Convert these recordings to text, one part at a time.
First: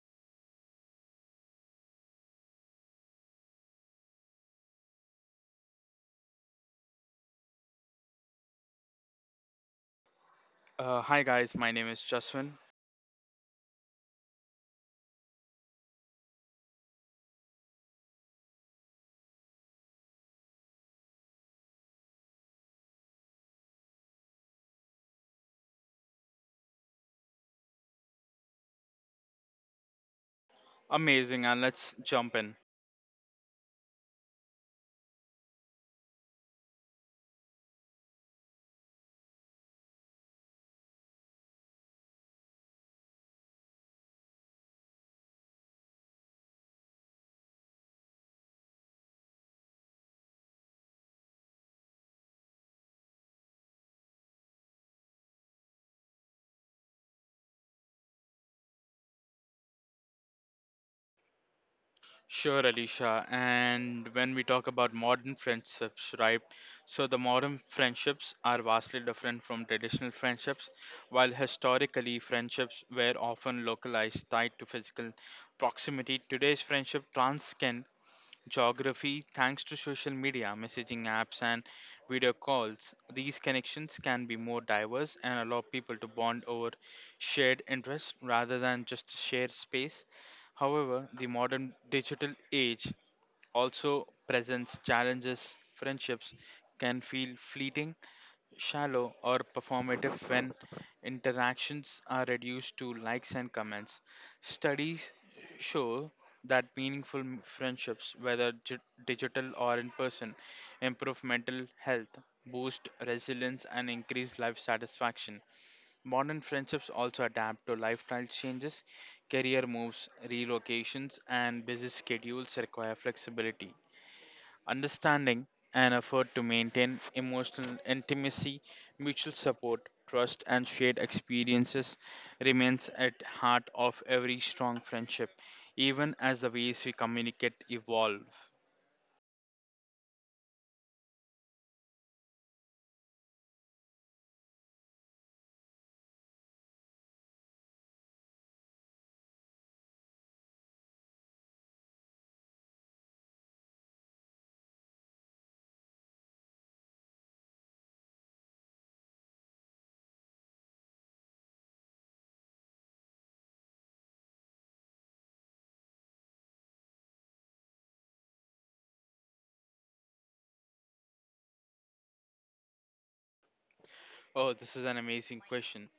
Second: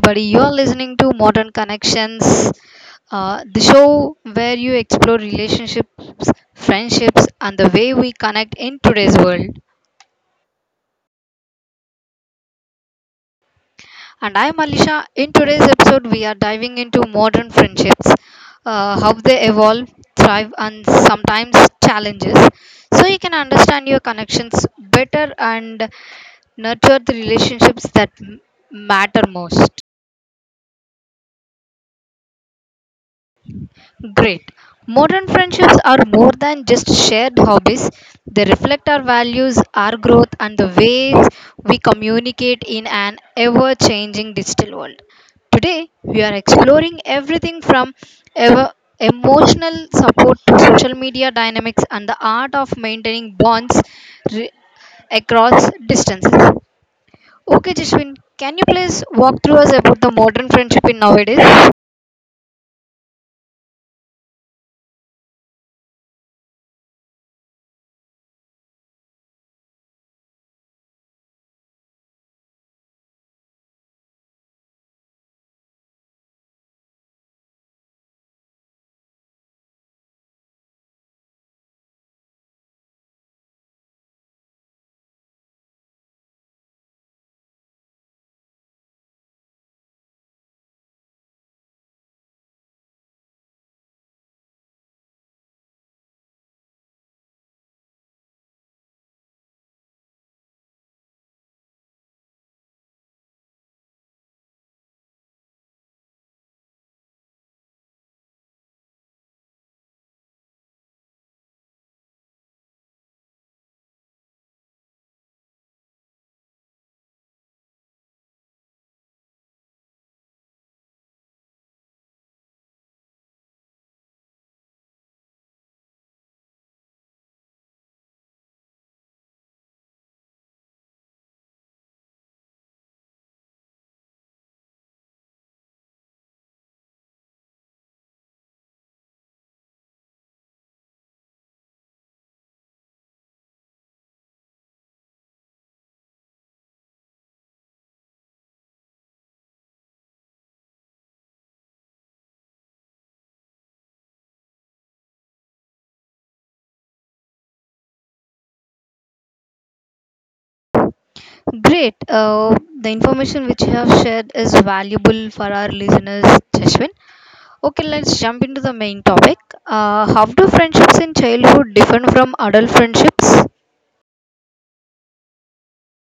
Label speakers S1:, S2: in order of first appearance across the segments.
S1: everybody. You're listening to Modern Connections, the show where you explore relationships, friendships, and the way we connect in today's world.
S2: Hi guys, my name is Jaswin.
S1: And I'm Alisha. In today's episode, we are diving into modern friendships, how they evolve, thrive, and sometimes challenges, so you can understand your connections better and nurture the relationships that matter most.
S2: Amazing, and let's jump in.
S1: Great. Modern friendships are more than just shared hobbies. They reflect our values, our growth, and the ways we communicate in an ever changing digital world. Today, we are exploring everything from ever emotional support to social media dynamics and the art of maintaining bonds re- across distances. Okay, Jishwin, can you please walk through us about the modern friendship in nowadays?
S2: Sure, Alicia. And when we talk about modern friendships, right? So the modern friendships are vastly different from traditional friendships, while historically friendships were often localized, tied to physical proximity. Today's friendship transcend geography thanks to social media, messaging apps, and video calls. These connections can be more diverse and allow people to bond over shared interests rather than just shared space. However, the modern digital age also presents challenges. Friendships can feel fleeting, shallow, or performative when interactions are reduced to likes and comments. Studies show that meaningful friendships, whether digital or in person, improve mental health, boost resilience, and increase life satisfaction. Modern friendships also adapt to lifestyle changes, career moves, relocations, and busy schedules require flexibility, understanding, and effort to maintain emotional intimacy, mutual support, trust, and shared experiences remains at heart of every strong friendship, even as the ways we communicate evolve.
S1: Great. The information which you have shared is valuable for our listeners, Jashwin. Okay, let's jump into the main topic. How do friendships in childhood differ from adult friendships?
S2: Oh, this is an amazing question.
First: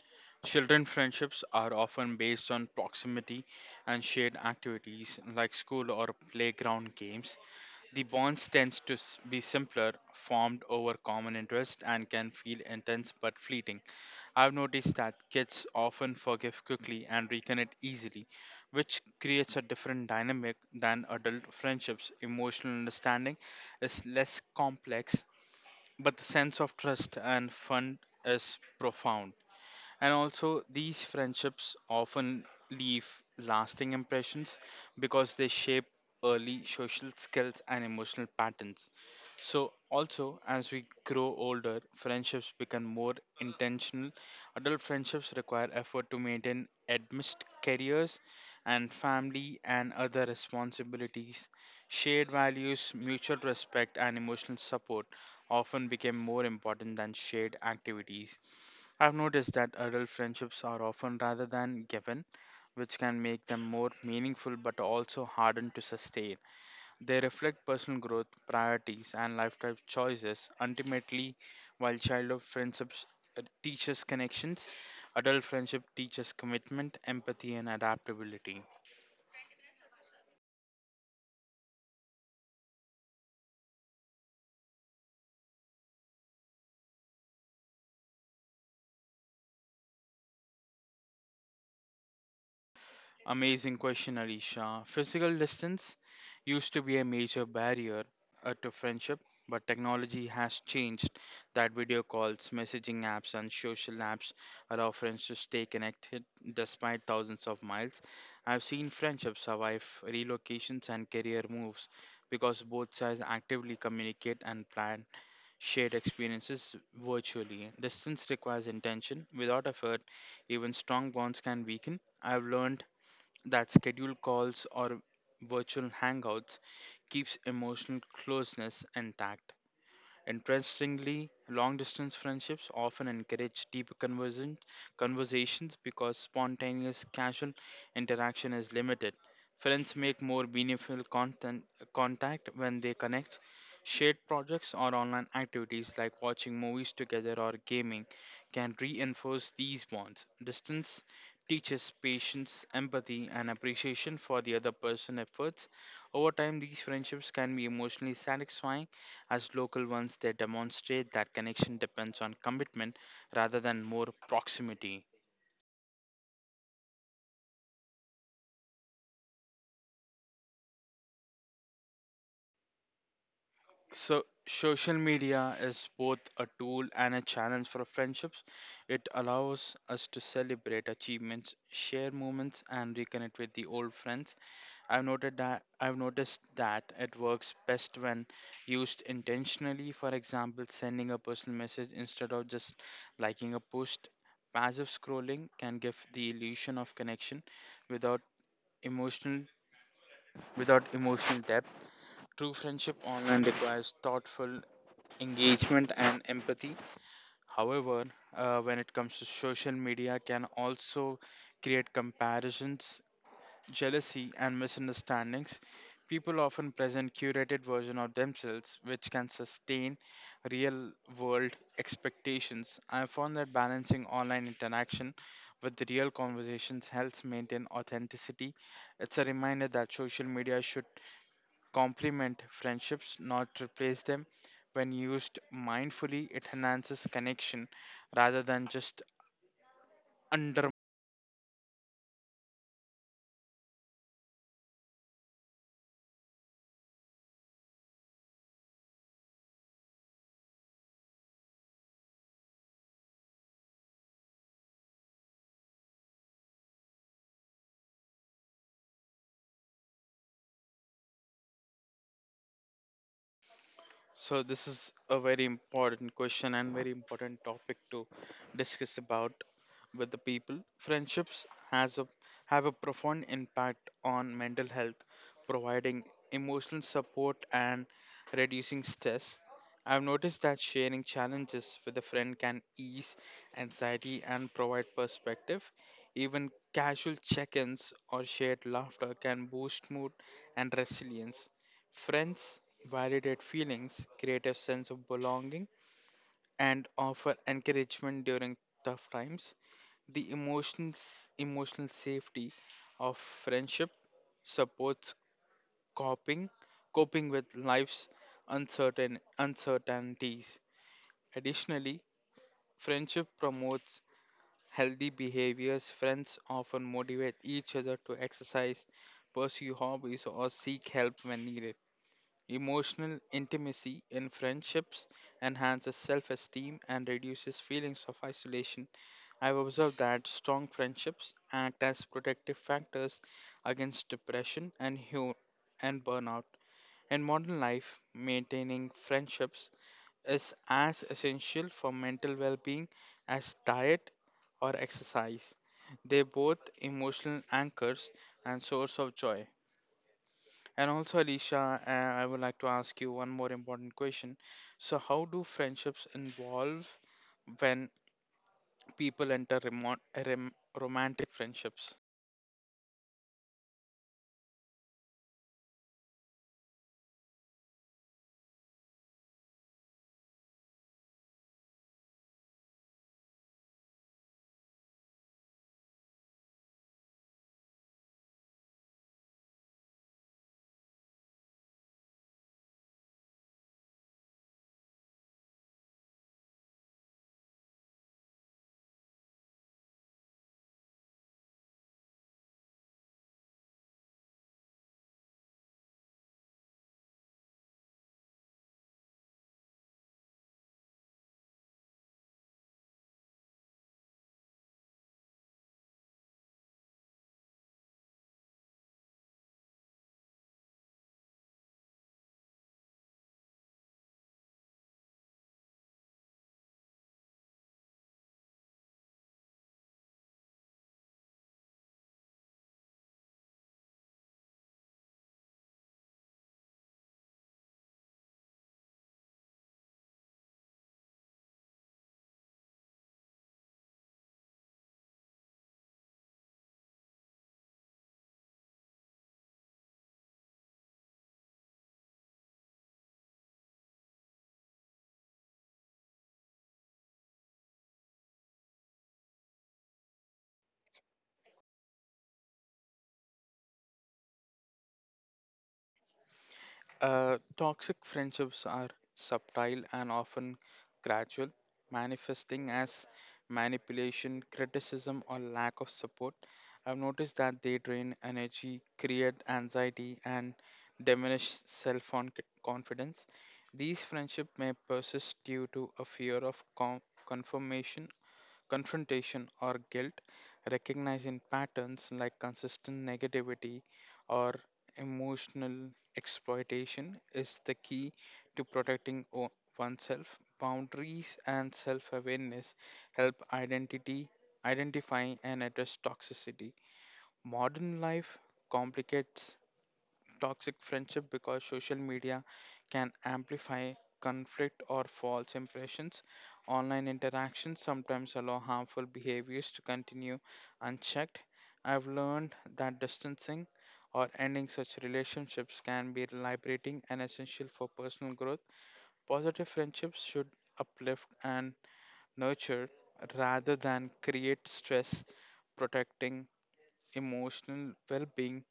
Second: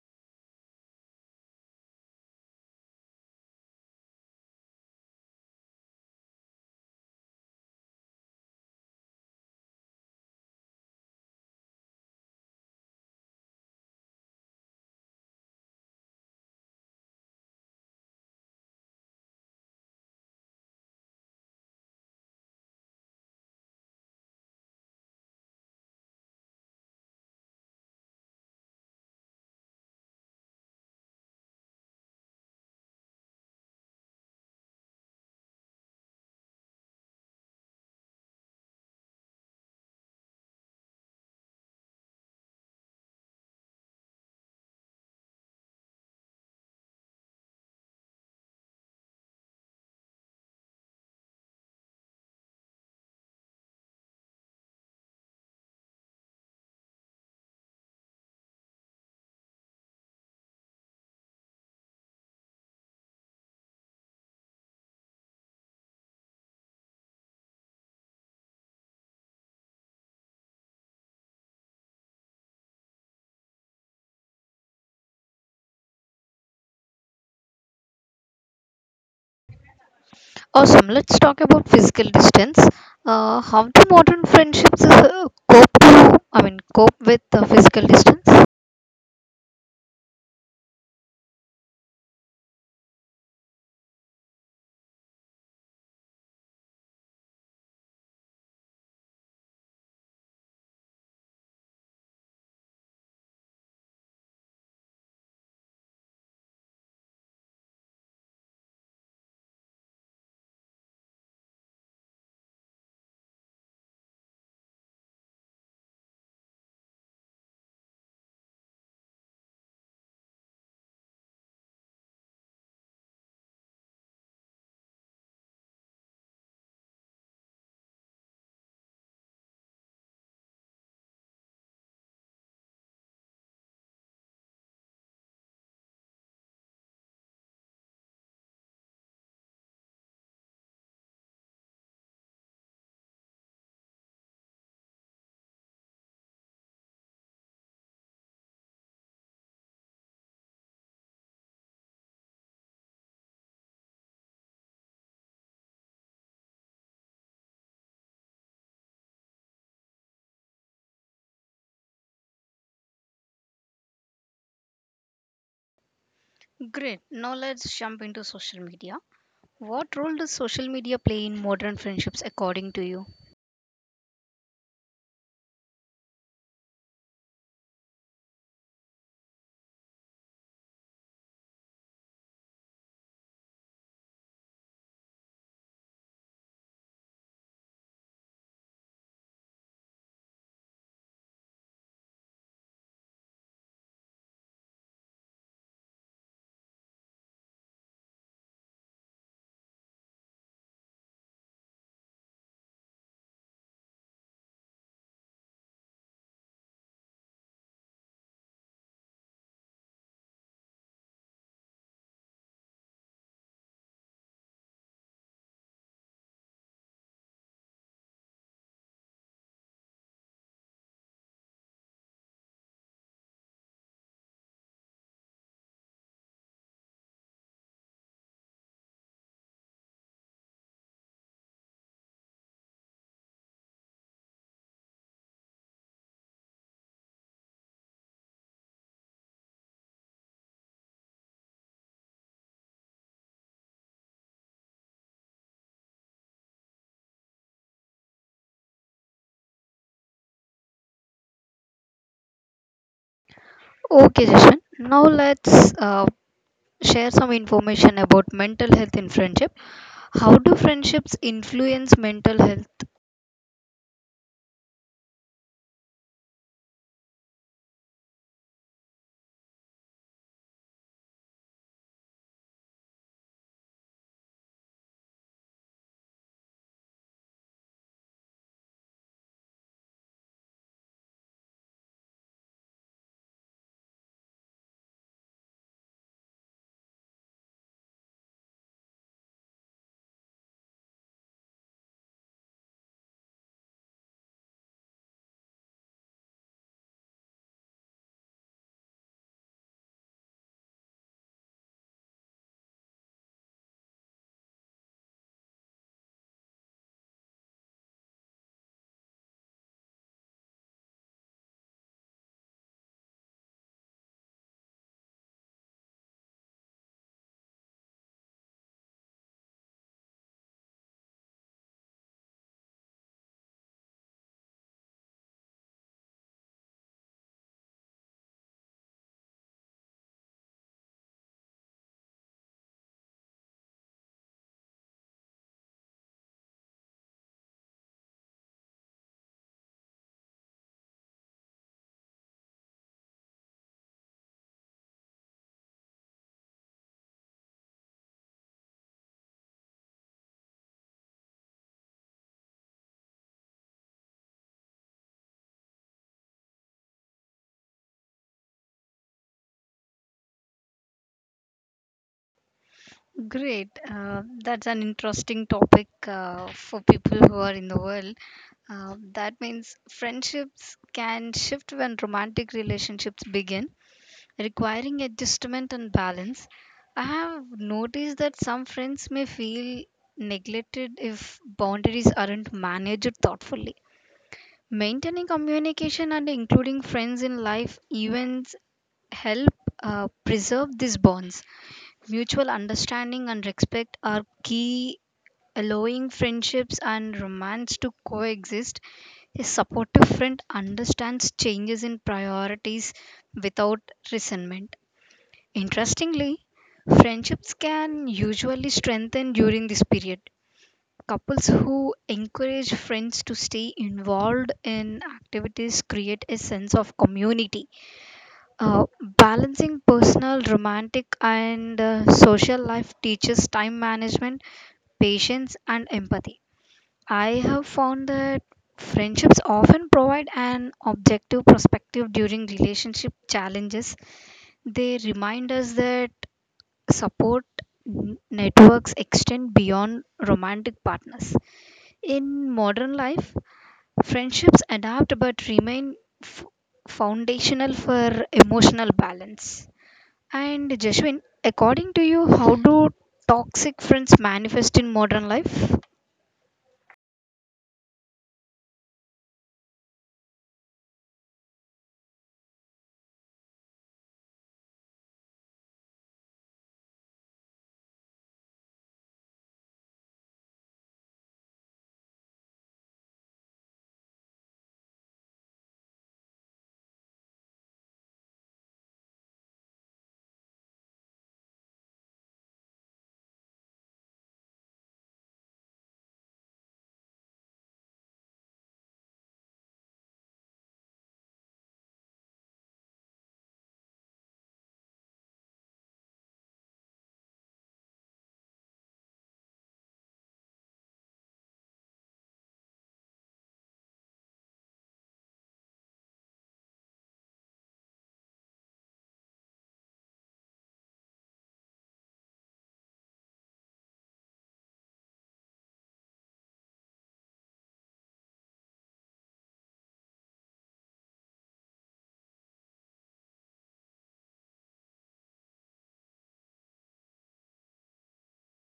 S2: Children friendships are often based on proximity and shared activities like school or playground games. The bonds tends to be simpler, formed over common interest and can feel intense but fleeting. I've noticed that kids often forgive quickly and reconnect easily, which creates a different dynamic than adult friendships. Emotional understanding is less complex, but the sense of trust and fun is profound. And also, these friendships often leave lasting impressions because they shape early social skills and emotional patterns. So, also, as we grow older, friendships become more intentional. Adult friendships require effort to maintain amidst careers and family and other responsibilities. Shared values, mutual respect, and emotional support often become more important than shared activities. I've noticed that adult friendships are often rather than given, which can make them more meaningful but also harder to sustain. They reflect personal growth, priorities, and lifestyle choices. Ultimately, while childhood friendships teach us connections, adult friendship teaches commitment, empathy, and adaptability.
S1: Awesome. Let's talk about physical distance. How do modern friendships cope to, I mean, cope with the physical distance?
S2: Amazing question, Alicia. Physical distance used to be a major barrier to friendship, but technology has changed that. Video calls, messaging apps, and social apps allow friends to stay connected despite thousands of miles. I've seen friendships survive relocations and career moves because both sides actively communicate and plan shared experiences virtually. Distance requires intention. Without effort, even strong bonds can weaken. I've learned that scheduled calls or virtual hangouts keeps emotional closeness intact. Interestingly, long distance friendships often encourage conversations because spontaneous casual interaction is limited. Friends make more contact when they connect. Shared projects or online activities like watching movies together or gaming can reinforce these bonds. Distance teaches patience, empathy, and appreciation for the other person's efforts. Over time, these friendships can be emotionally satisfying as local ones. They demonstrate that connection depends on commitment rather than more proximity.
S1: Great. Now let's jump into social media. What role does social media play in modern friendships according to you?
S2: So, social media is both a tool and a challenge for friendships. It allows us to celebrate achievements, share moments, and reconnect with the old friends. I've noticed that it works best when used intentionally. For example, sending a personal message instead of just liking a post. Passive scrolling can give the illusion of connection without emotional without emotional depth. True friendship online requires thoughtful engagement and empathy. However, when it comes to social media, can also create comparisons, jealousy, and misunderstandings. People often present curated version of themselves, which can sustain real-world expectations. I have found that balancing online interaction with the real conversations helps maintain authenticity. It's a reminder that social media should complement friendships, not replace them. When used mindfully, it enhances connection rather than just.
S1: Okay, Jashan. Now let's share some information about mental health in friendship. How do friendships influence mental health?
S2: So this is a very important question and very important topic to discuss about with the people. Friendships has a have a profound impact on mental health, providing emotional support and reducing stress. I've noticed that sharing challenges with a friend can ease anxiety and provide perspective. Even casual check-ins or shared laughter can boost mood and resilience. Friends validate feelings, create a sense of belonging, and offer encouragement during tough times. The emotional safety of friendship supports coping, coping with life's uncertainties. Additionally, friendship promotes healthy behaviors. Friends often motivate each other to exercise, pursue hobbies, or seek help when needed. Emotional intimacy in friendships enhances self esteem and reduces feelings of isolation. I've observed that strong friendships act as protective factors against depression and burnout. In modern life, maintaining friendships is as essential for mental well being as diet or exercise. They're both emotional anchors and source of joy. And also, Alicia, I would like to ask you one more important question. So, how do friendships evolve when people enter rem- romantic friendships?
S1: Great. That's an interesting topic for people who are in the world. That means friendships can shift when romantic relationships begin, requiring adjustment and balance. I have noticed that some friends may feel neglected if boundaries aren't managed thoughtfully. Maintaining communication and including friends in life events help preserve these bonds. Mutual understanding and respect are key, allowing friendships and romance to coexist. A supportive friend understands changes in priorities without resentment. Interestingly, friendships can usually strengthen during this period. Couples who encourage friends to stay involved in activities create a sense of community. Uh, Balancing personal, romantic, and social life teaches time management, patience, and empathy. I have found that friendships often provide an objective perspective during relationship challenges. They remind us that support networks extend beyond romantic partners. In modern life, friendships adapt but remain f- foundational for emotional balance. And Jashwin, according to you, how do toxic friends manifest in modern life?
S2: Toxic friendships are subtle and often gradual, manifesting as manipulation, criticism, or lack of support. I've noticed that they drain energy, create anxiety, and diminish self confidence. These friendships may persist due to a fear of con- confirmation confrontation or guilt, recognizing patterns like consistent negativity or emotional exploitation is the key to protecting oneself. Boundaries and self-awareness help identity identify and address toxicity. Modern life complicates toxic friendship because social media can amplify conflict or false impressions. Online interactions sometimes allow harmful behaviors to continue unchecked. I've learned that distancing or ending such relationships can be liberating and essential for personal growth. Positive friendships should uplift and nurture rather than create stress, protecting emotional well being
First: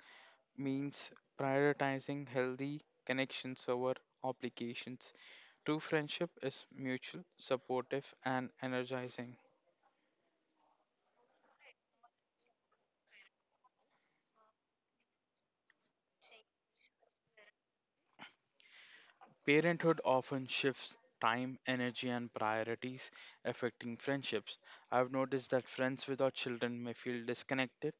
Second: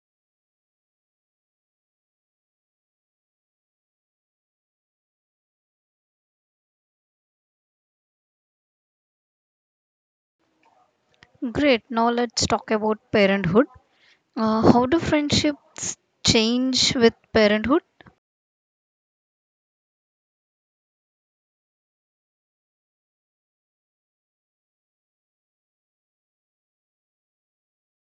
S2: means prioritizing healthy connections over obligations. True friendship is mutual, supportive, and energizing.
S1: Great, now let's talk about parenthood. How do friendship change with parenthood?
S2: Parenthood often shifts time, energy, and priorities, affecting friendships. I've noticed that friends without children may feel disconnected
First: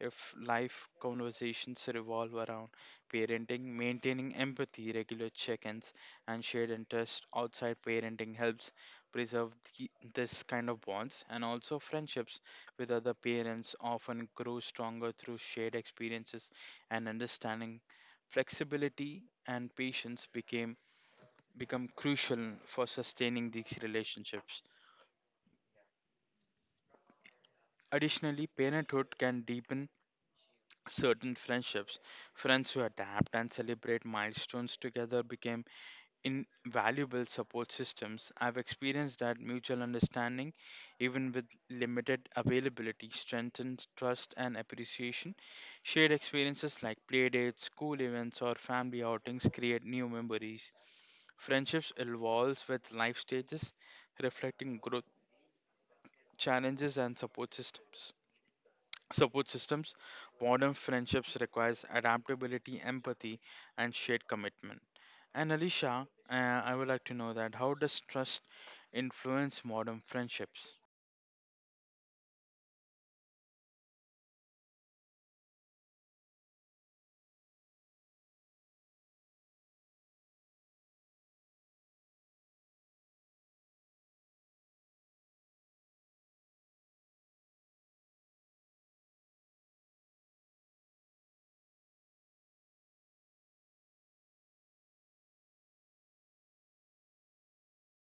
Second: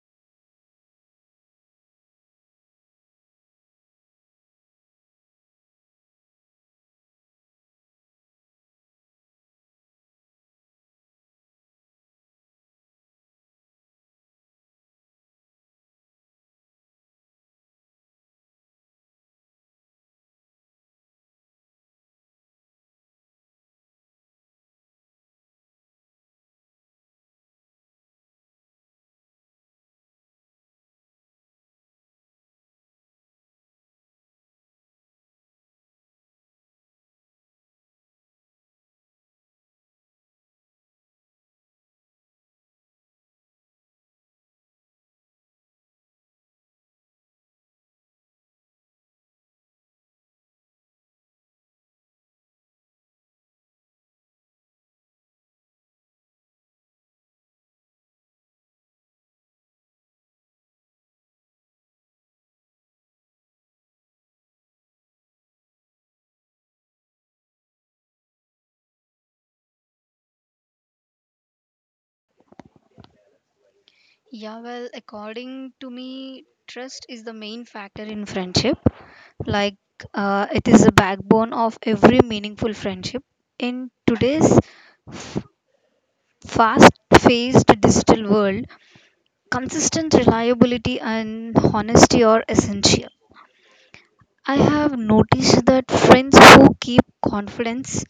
S2: if life conversations revolve around parenting, maintaining empathy, regular check ins, and shared interests outside parenting helps preserve the, this kind of bonds. And also, friendships with other parents often grow stronger through shared experiences and understanding. Flexibility and patience became become crucial for sustaining these relationships. Additionally, parenthood can deepen certain friendships. Friends who adapt and celebrate milestones together become invaluable support systems. I've experienced that mutual understanding, even with limited availability, strengthens trust and appreciation. Shared experiences like playdates, school events, or family outings create new memories. Friendships evolves with life stages, reflecting growth, challenges, and support systems modern friendships requires adaptability, empathy, and shared commitment. And Alicia, I would like to know that how does trust influence modern friendships?
S1: Yeah, well, according to me, trust is the main factor in friendship. Like, it is the backbone of every meaningful friendship. In today's f- fast paced digital world, consistent reliability and honesty are essential. I have noticed that friends who keep confidence,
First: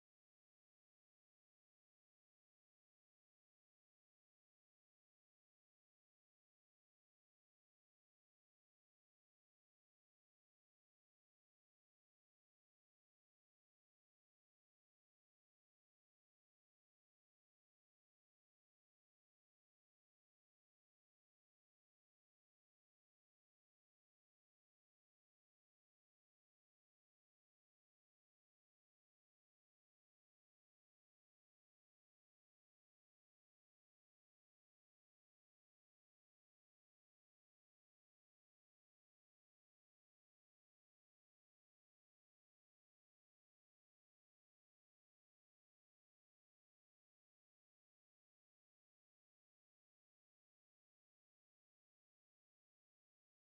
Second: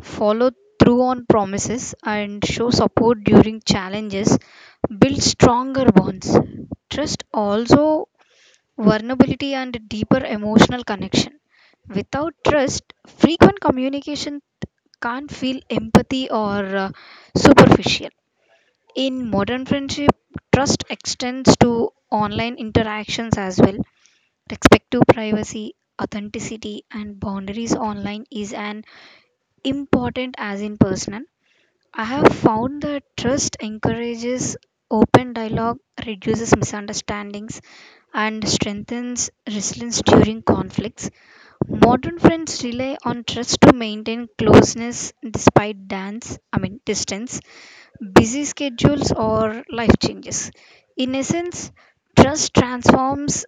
S1: follow through on promises, and show support during challenges build stronger bonds. Trust also vulnerability and deeper emotional connection. Without trust, frequent communication can't feel empathy or superficial. In modern friendship, trust extends to online interactions as well. Respect to privacy, authenticity, and boundaries online is an important as in personal. I have found that trust encourages open dialogue, reduces misunderstandings, and strengthens resilience during conflicts. Modern friends rely on trust to maintain closeness despite dance, I mean distance, busy schedules or life changes. In essence, trust transforms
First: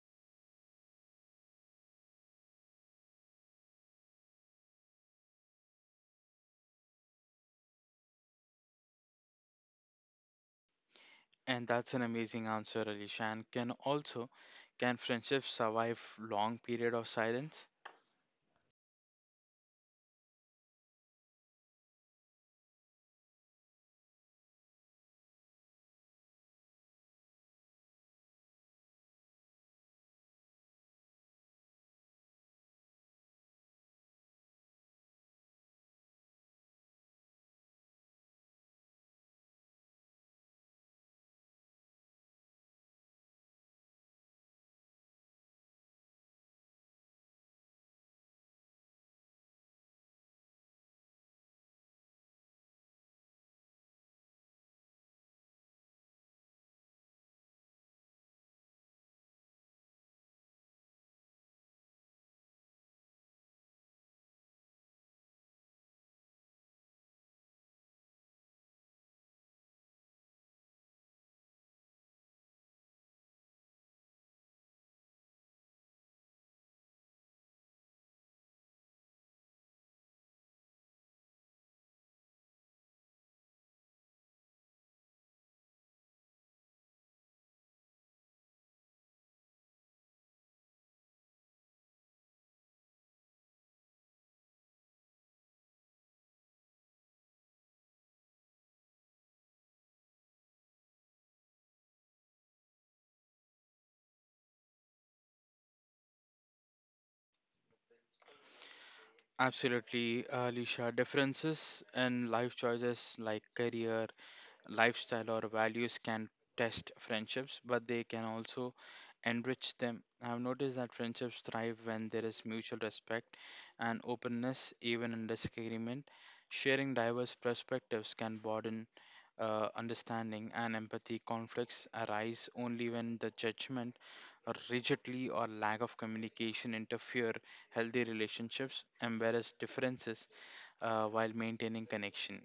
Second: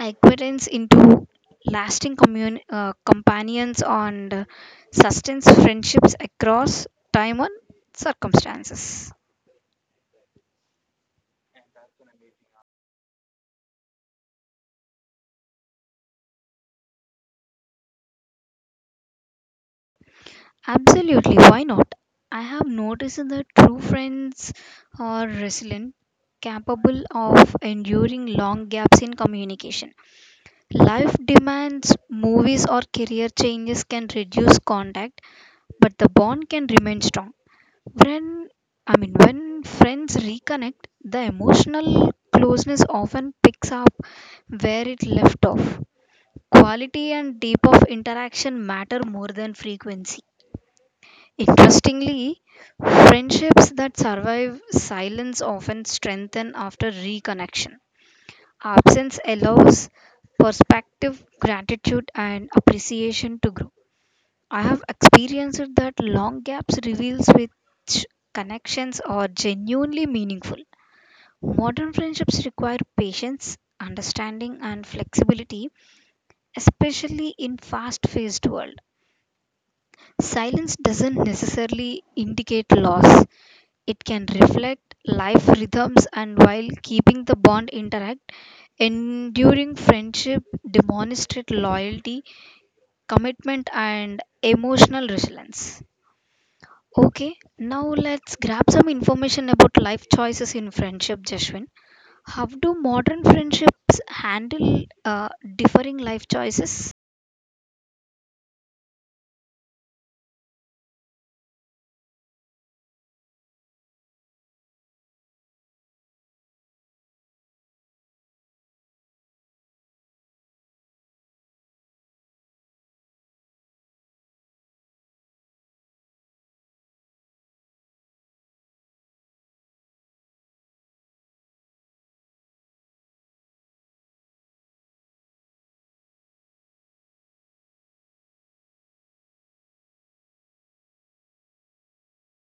S1: equivalence into lasting companions and sustains friendships across time and circumstances.
S2: And that's an amazing answer, Alicia. And can also Can friendships survive long period of silence?
S1: Absolutely, why not? I have noticed that true friends are resilient, capable of enduring long gaps in communication. Life demands, movies, or career changes can reduce contact, but the bond can remain strong. When I mean when friends reconnect, the emotional closeness often picks up where it left off. Quality and depth of interaction matter more than frequency. Interestingly, friendships that survive silence often strengthen after reconnection. Absence allows perspective, gratitude, and appreciation to grow. I have experienced that long gaps reveals which connections are genuinely meaningful. Modern friendships require patience, understanding and flexibility, especially in fast-paced world. Silence doesn't necessarily indicate loss. It can reflect life rhythms and while keeping the bond intact, enduring friendship demonstrate loyalty, commitment and emotional resilience. Okay, now let's grab some information about life choices in friendship, Jeshwin. How do modern friendships handle differing life choices?
S2: Absolutely. Alicia, differences in life choices like career, lifestyle, or values can test friendships, but they can also enrich them. I've noticed that friendships thrive when there is mutual respect and openness, even in disagreement. Sharing diverse perspectives can broaden understanding and empathy. Conflicts arise only when the judgment, or rigidly, or lack of communication interfere healthy relationships, embarrass differences while maintaining connection.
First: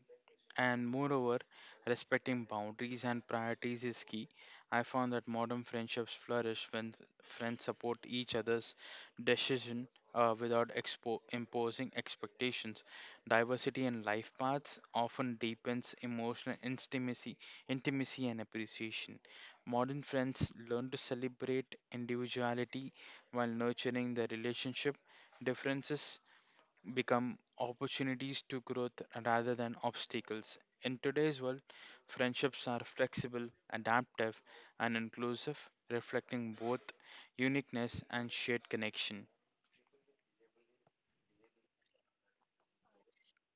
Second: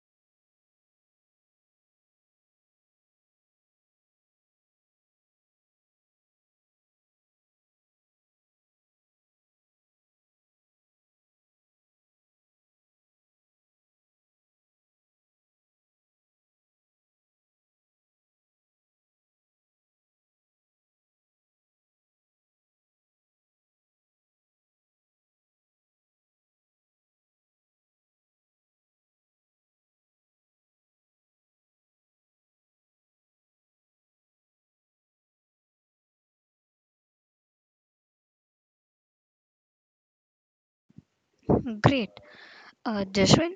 S2: And moreover, respecting boundaries and priorities is key. I found that modern friendships flourish when friends support each other's decision without imposing expectations. Diversity in life paths often deepens emotional intimacy and appreciation. Modern friends learn to celebrate individuality while nurturing their relationship, differences become opportunities to growth rather than obstacles. In today's world, friendships are flexible, adaptive, and inclusive, reflecting both uniqueness and shared connection.
S1: Great. Jeshwin,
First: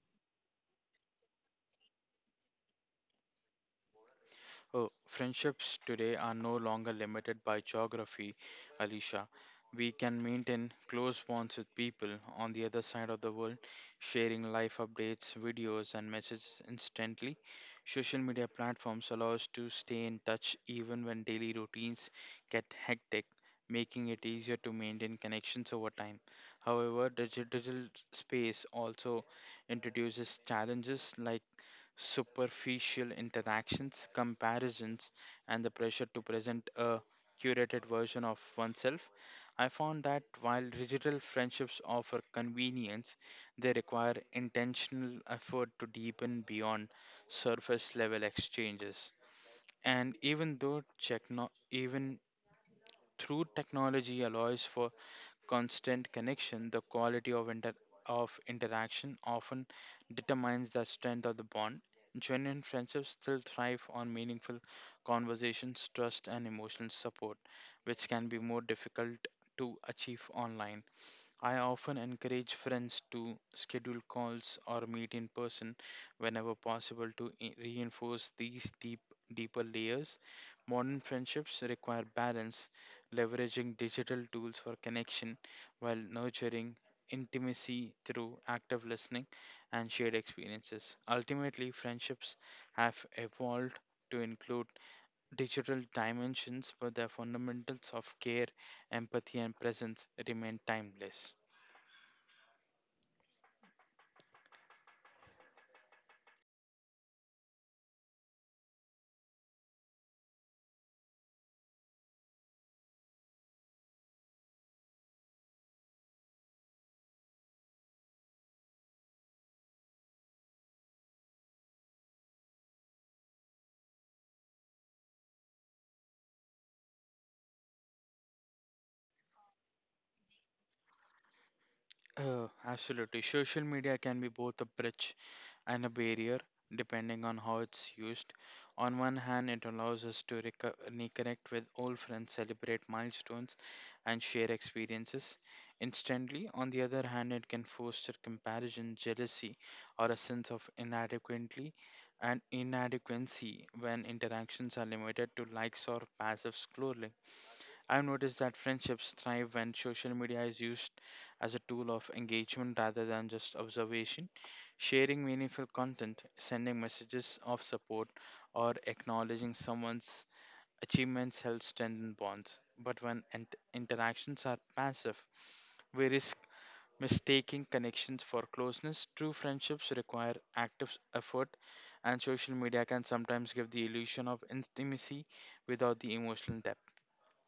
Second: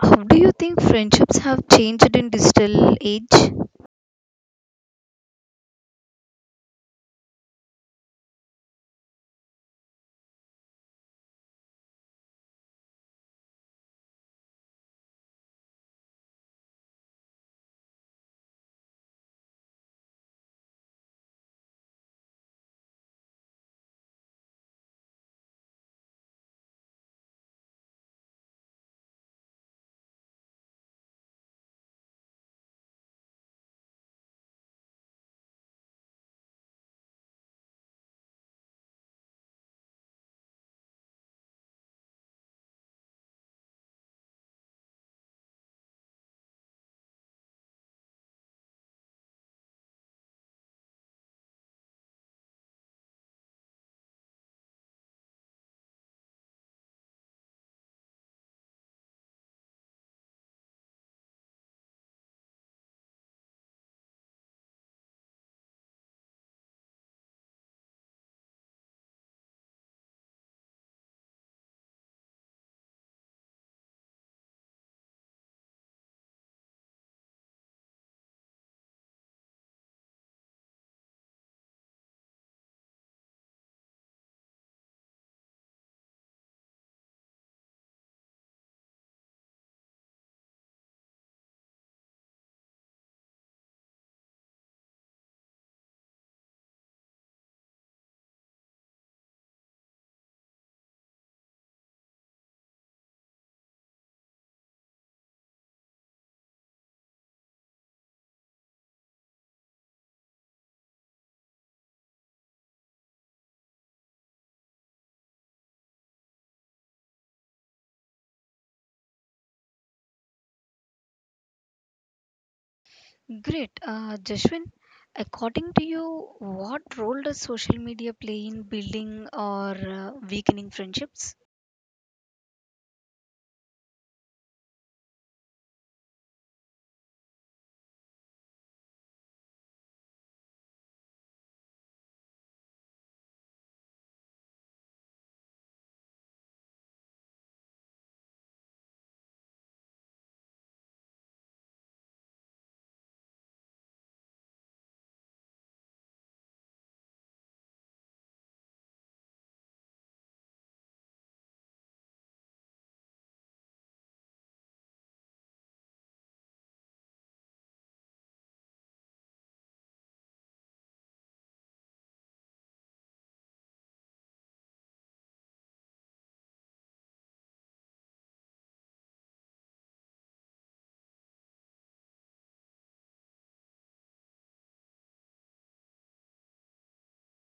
S1: how do you think friendships have changed in digital age?
S2: Oh, friendships today are no longer limited by geography, Alicia. We can maintain close bonds with people on the other side of the world, sharing life updates, videos, and messages instantly. Social media platforms allow us to stay in touch even when daily routines get hectic, making it easier to maintain connections over time. However, digital space also introduces challenges like superficial interactions, comparisons, and the pressure to present a curated version of oneself. I found that while digital friendships offer convenience, they require intentional effort to deepen beyond surface level exchanges. And even though techno- Even through technology allows for constant connection, the quality of of interaction often determines the strength of the bond. Genuine friendships still thrive on meaningful conversations, trust, and emotional support, which can be more difficult to achieve online. I often encourage friends to schedule calls or meet in person whenever possible to reinforce these deeper layers. Modern friendships require balance, leveraging digital tools for connection while nurturing intimacy through active listening and shared experiences. Ultimately, friendships have evolved to include digital dimensions, but their fundamentals of care, empathy, and presence remain timeless.
S1: Great. Jeshwin, according to you, what role does social media play in building or weakening friendships?
S2: Absolutely. Social media can be both a bridge and a barrier depending on how it's used. On one hand, it allows us to reconnect with old friends, celebrate milestones, and share experiences instantly. On the other hand, it can foster comparison, jealousy, or a sense of inadequately and inadequacy when interactions are limited to likes or passive scrolling. I've noticed that friendships thrive when social media is used as a tool of engagement rather than just observation. Sharing meaningful content, sending messages of support, or acknowledging someone's achievements helps strengthen bonds. But when interactions are passive, we risk mistaking connections for closeness. True friendships require active effort, and social media can sometimes give the illusion of intimacy without the emotional depth.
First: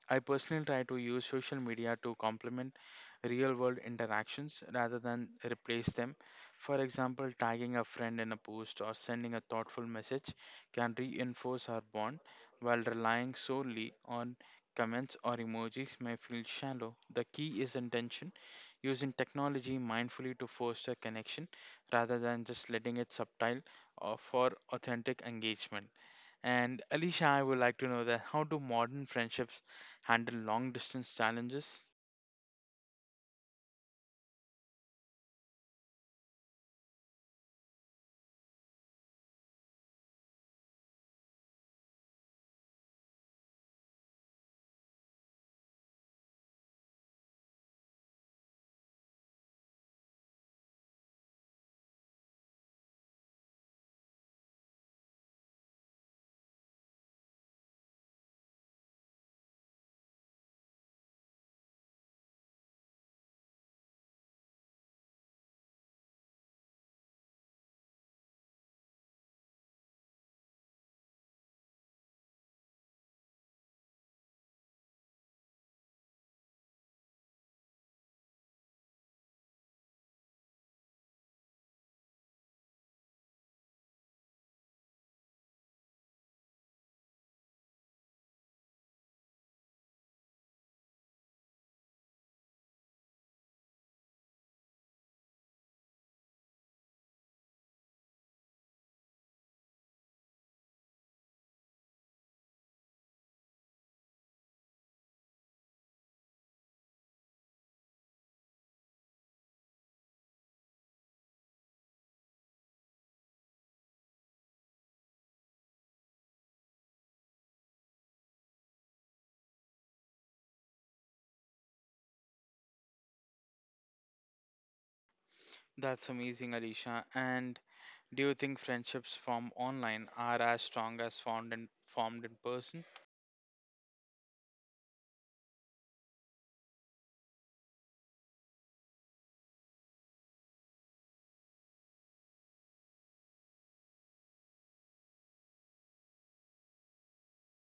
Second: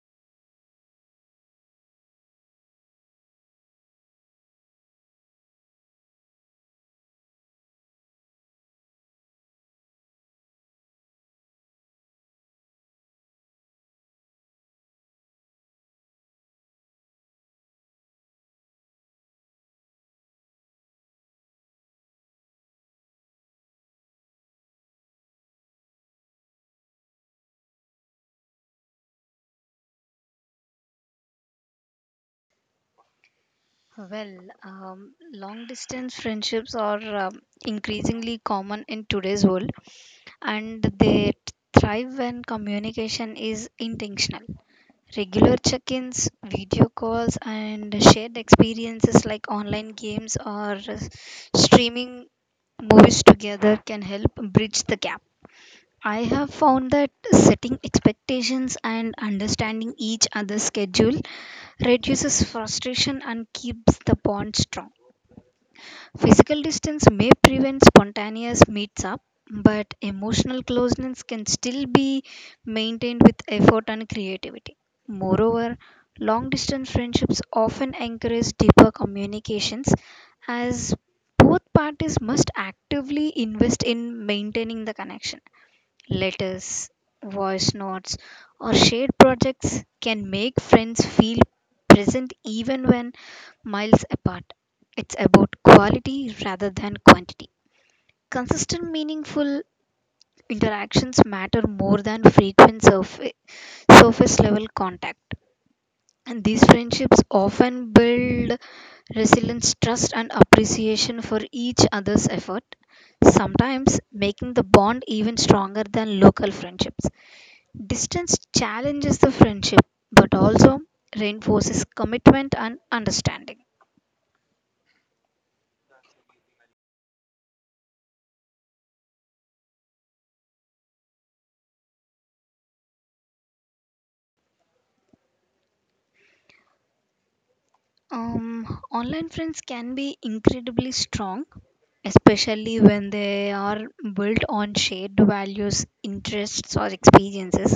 S2: I personally try to use social media to complement real world interactions rather than replace them. For example, tagging a friend in a post or sending a thoughtful message can reinforce our bond, while relying solely on comments or emojis may feel shallow. The key is intention, using technology mindfully to foster connection rather than just letting it subtle or for authentic engagement. And Alicia, I would like to know that how do modern friendships handle long distance challenges?
S1: Well, long distance friendships are increasingly common in today's world, and they thrive when communication is intentional. Regular check ins, video calls, and shared experiences like online games or streaming movies together can help bridge the gap. I have found that setting expectations and understanding each other's schedule reduces frustration and keeps the bond strong. Physical distance may prevent spontaneous meets up, but emotional closeness can still be maintained with effort and creativity. Moreover, long distance friendships often encourage deeper communications as both parties must actively invest in maintaining the connection. Letters, voice notes, or shared projects can make friends feel present even when miles apart. It's about quality rather than quantity. Consistent, meaningful interactions matter more than frequent surface level contact. And these friendships often build resilience, trust, and appreciation for each other's effort, sometimes making the bond even stronger than local friendships. Distance challenges the friendship but also reinforces commitment and understanding.
S2: That's amazing, Alicia. And do you think friendships formed online are as strong as formed in person?
S1: Online friends can be incredibly strong, especially when they are built on shared values, interests, or experiences.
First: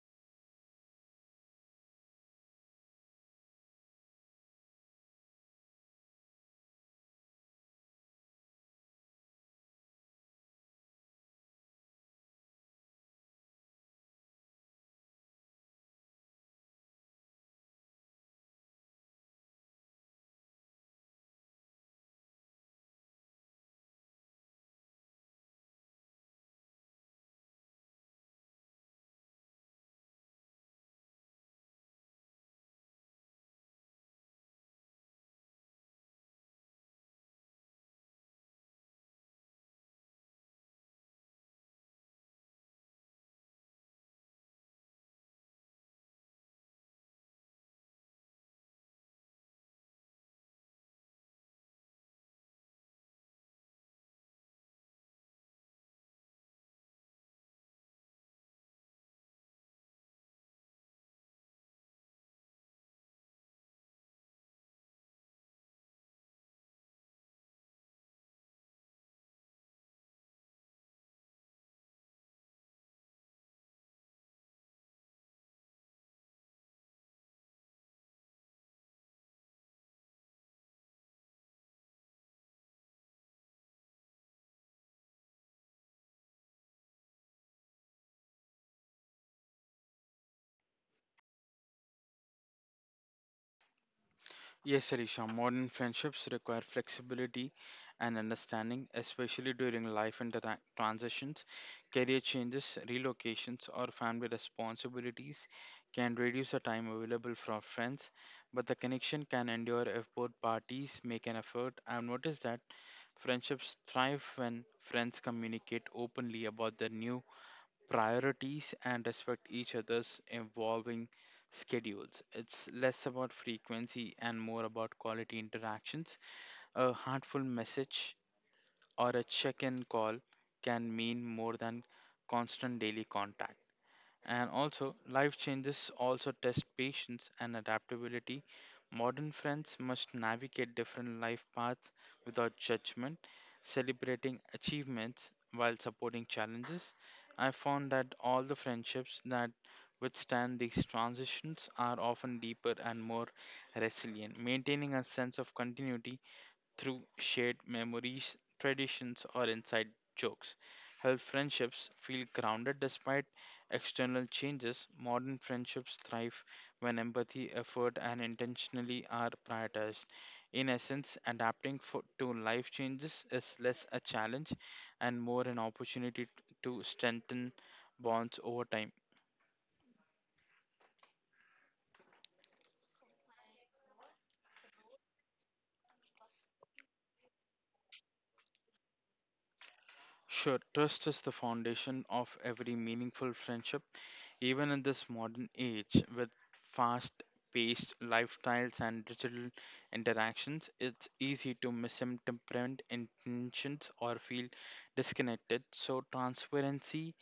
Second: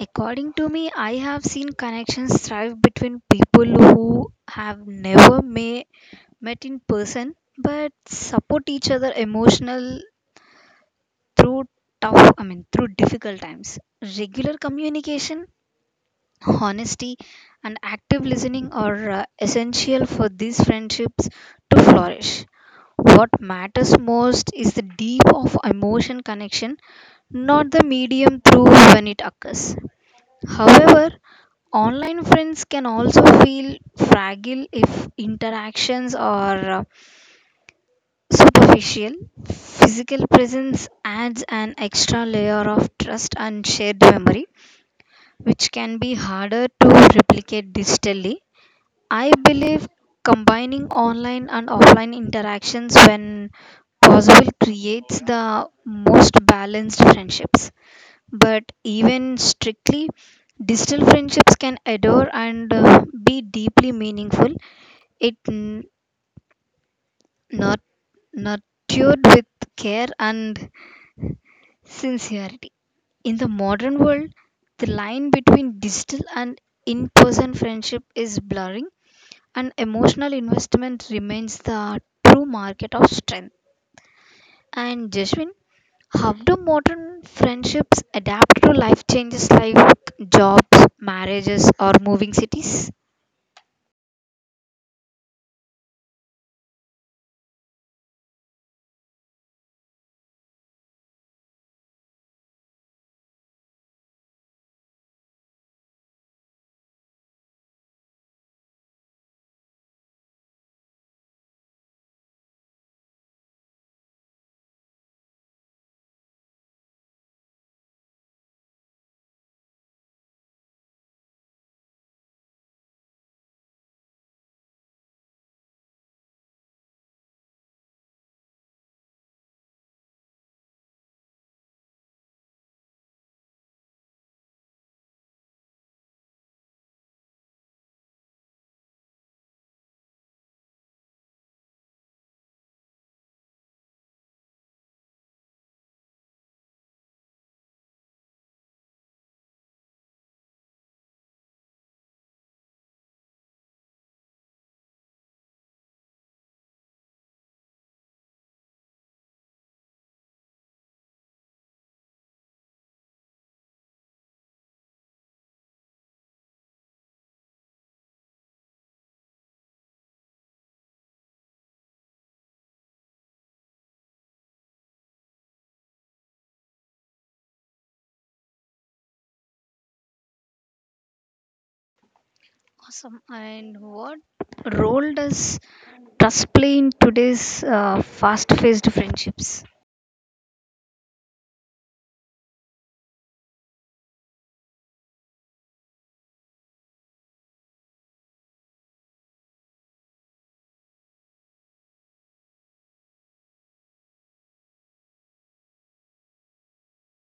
S1: According to me, I have seen connections thrive between people who have never may, met in person but support each other emotional through through difficult times. Regular communication, honesty, and active listening are essential for these friendships to flourish. What matters most is the deep of emotion connection, not the medium through when it occurs. However, online friends can also feel fragile if interactions are superficial. Physical presence adds an extra layer of trust and shared memory, which can be harder to replicate digitally. I believe combining online and offline interactions when possible creates the most balanced friendships. But even strictly, digital friendships can adore and be deeply meaningful. It Not, Nurtured with care and sincerity. In the modern world, the line between digital and in person friendship is blurring, and emotional investment remains the true market of strength. And Jasmine, how do modern friendships adapt to life changes like jobs, marriages, or moving cities?
S2: Yes, Arisha, modern friendships require flexibility and understanding, especially during life and transitions. Career changes, relocations, or family responsibilities can reduce the time available for friends, but the connection can endure if both parties make an effort. I've noticed that friendships thrive when friends communicate openly about their new priorities and respect each other's evolving schedules. It's less about frequency and more about quality interactions. A heartful message or a check in call can mean more than constant daily contact. And also, life changes also test patience and adaptability. Modern friends must navigate different life paths without judgment, celebrating achievements while supporting challenges. I found that all the friendships that withstand these transitions are often deeper and more resilient. Maintaining a sense of continuity through shared memories, traditions, or inside jokes. Help friendships feel grounded despite external changes. Modern friendships thrive when empathy, effort, and intentionally are prioritized. In essence, adapting to life changes is less a challenge and more an opportunity to strengthen bonds over time.
S1: Awesome. And what role does trust play in today's fast paced friendships?
S2: Sure, trust is the foundation of every meaningful friendship, even in this modern age with fast paced lifestyles and digital interactions. It's easy to misinterpret intentions or feel disconnected, so transparency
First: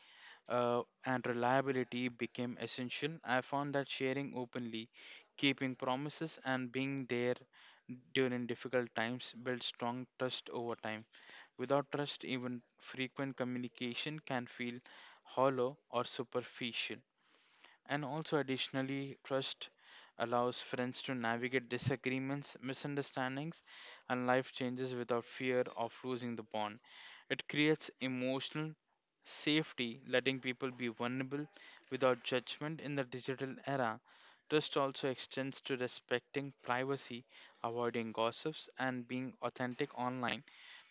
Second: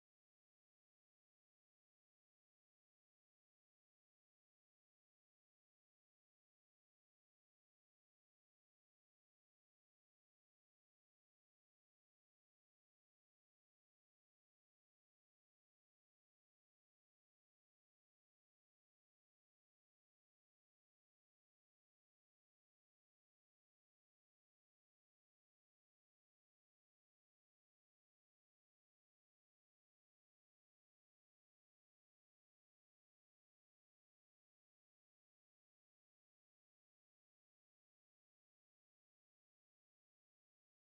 S2: and reliability became essential. I found that sharing openly, keeping promises, and being there during difficult times build strong trust over time. Without trust, even frequent communication can feel hollow or superficial. And also, additionally, trust allows friends to navigate disagreements, misunderstandings, and life changes without fear of losing the bond. It creates emotional safety, letting people be vulnerable without judgment in the digital era. Trust also extends to respecting privacy, avoiding gossips, and being authentic online.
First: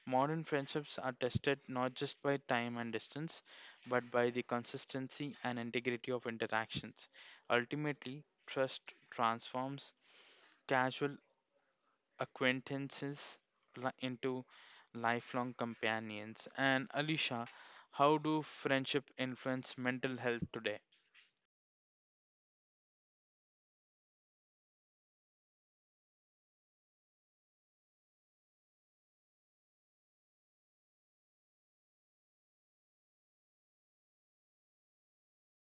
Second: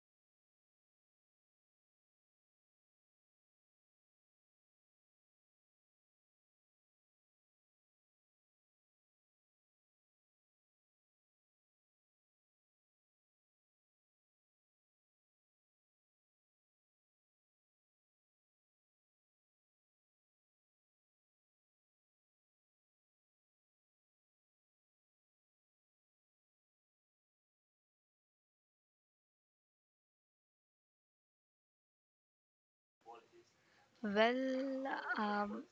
S2: Modern friendships are tested not just by time and distance but by the consistency and integrity of interactions. Ultimately, trust transforms casual acquaintances into lifelong companions. And Alicia, how do friendship influence mental health today?
S1: Well, um,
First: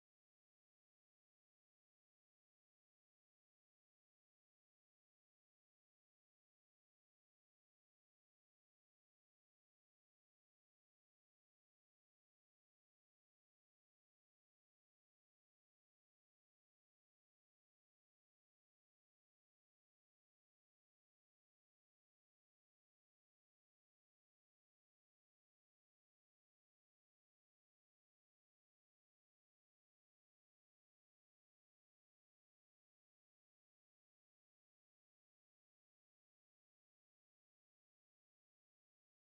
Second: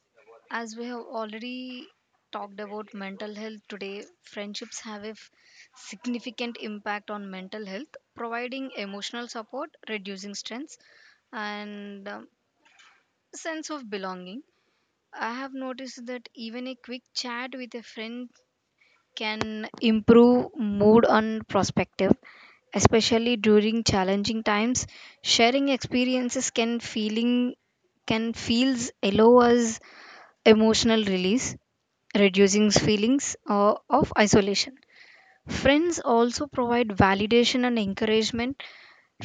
S1: as we have already talked about mental health today, friendships have a significant impact on mental health, providing emotional support, reducing stress, and sense of belonging. I have noticed that even a quick chat with a friend can improve mood and perspective, especially during challenging times. Sharing experiences can feeling can feels allow us emotional release, reducing feelings of isolation. Friends also provide validation and encouragement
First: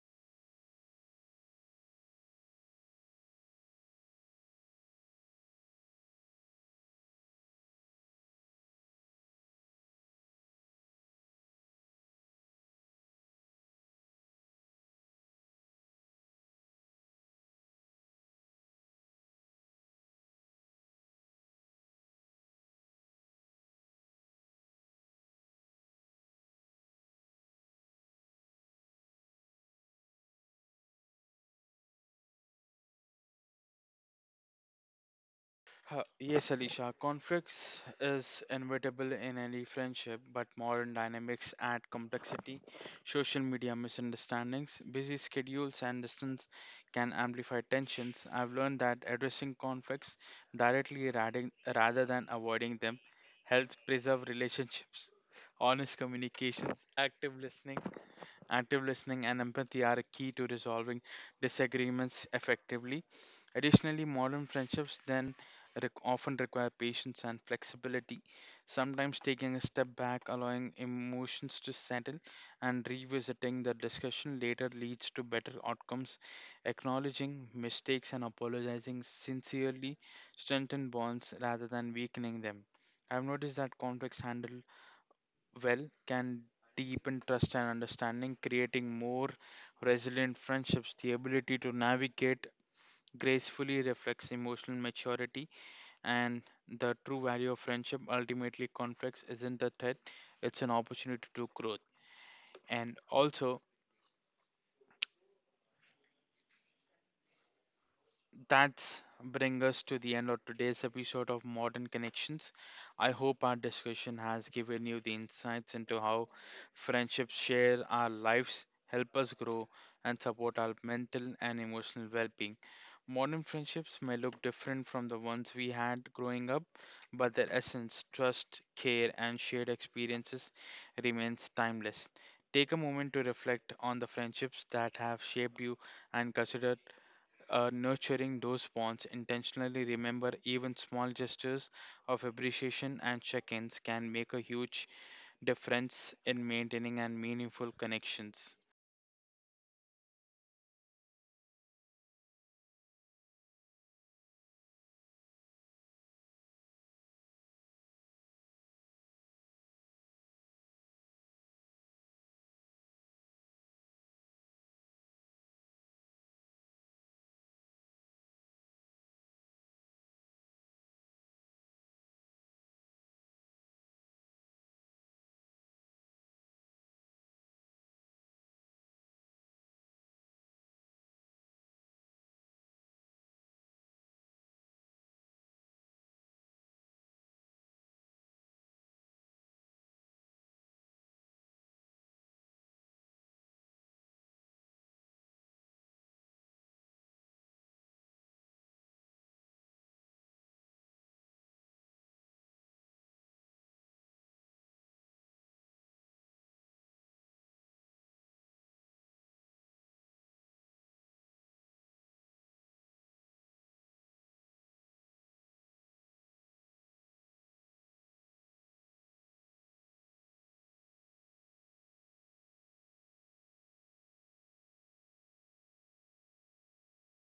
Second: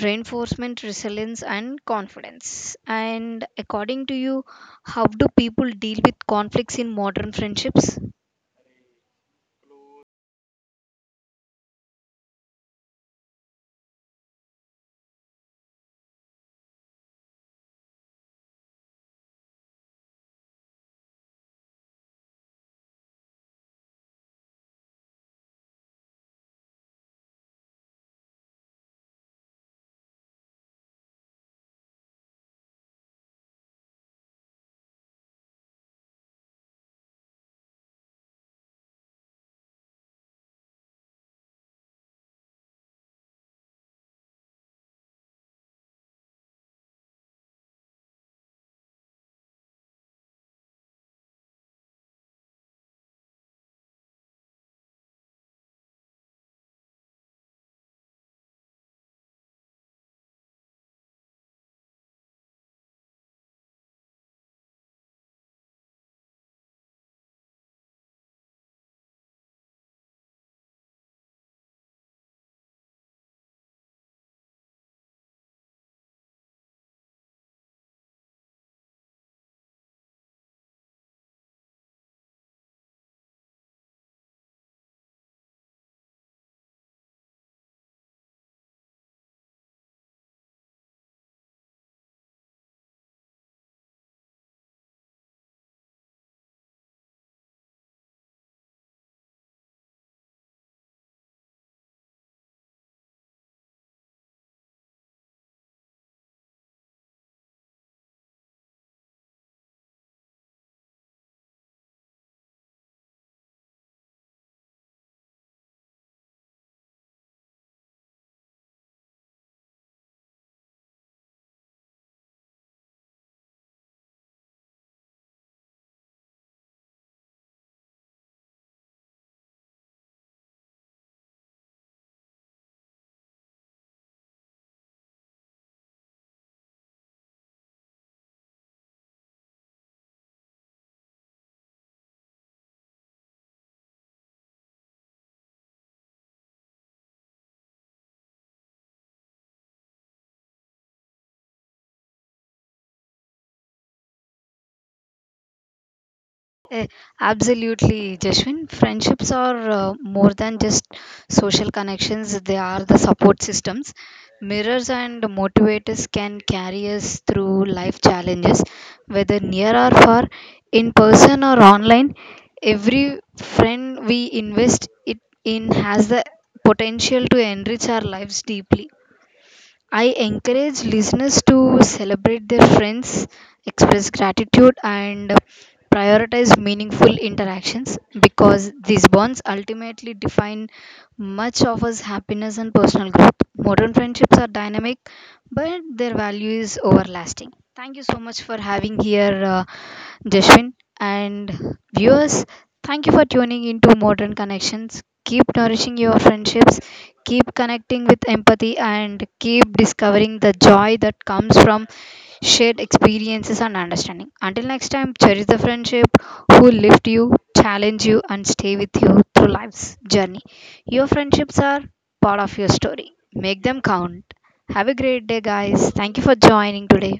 S1: reinforcement resilience and confidence. And according to you, how do people deal with conflicts in modern friendships?
S2: Yes, Alicia, conflicts is inevitable in any friendship, but modern dynamics add complexity. Social media misunderstandings, busy schedules, and distance can amplify tensions. I've learned that addressing conflicts directly rather, rather than avoiding them helps preserve relationships. Honest communications, active listening, active listening and empathy are key to resolving disagreements effectively. Additionally, modern friendships then often require patience and flexibility, sometimes taking a step back, allowing emotions to settle, and revisiting the discussion later leads to better outcomes. Acknowledging mistakes and apologizing sincerely strengthen bonds rather than weakening them. I've noticed that conflicts handled well can deepen trust and understanding, creating more resilient friendships. The ability to navigate gracefully reflects emotional maturity and the true value of friendship. Ultimately, conflicts isn't a threat, it's an opportunity to growth. And also, that's bring us to the end of today's episode of Modern Connections. I hope our discussion has given you the insights into how friendships share our lives, help us grow, and support our mental and emotional well-being. Modern friendships may look different from the ones we had growing up, but their essence, trust, care, and shared experiences remains timeless. Take a moment to reflect on the friendships that have shaped you and consider nurturing those bonds intentionally remember even small gestures of appreciation and check-ins can make a huge difference in maintaining and meaningful connections
S1: Eh, Absolutely, Jashwin. Friendships are more than just social connections, they are the support systems. Mirrors and motivators can carry us through life challenges, whether near or far, in person or online. Every friend we invest it in has the potential to enrich our lives deeply. I encourage listeners to celebrate their friends, express gratitude, and prioritize meaningful interactions because these bonds ultimately define much of us happiness and personal growth. Modern friendships are dynamic, but their value is everlasting. Thank you so much for having here Jashwin, and viewers. Thank you for tuning into Modern Connections. Keep nourishing your friendships, keep connecting with empathy, and keep discovering the joy that comes from shared experiences and understanding. Until next time, cherish the friendship who lift you, challenge you, and stay with you through life's journey. Your friendships are part of your story. Make them count. Have a great day, guys. Thank you for joining today.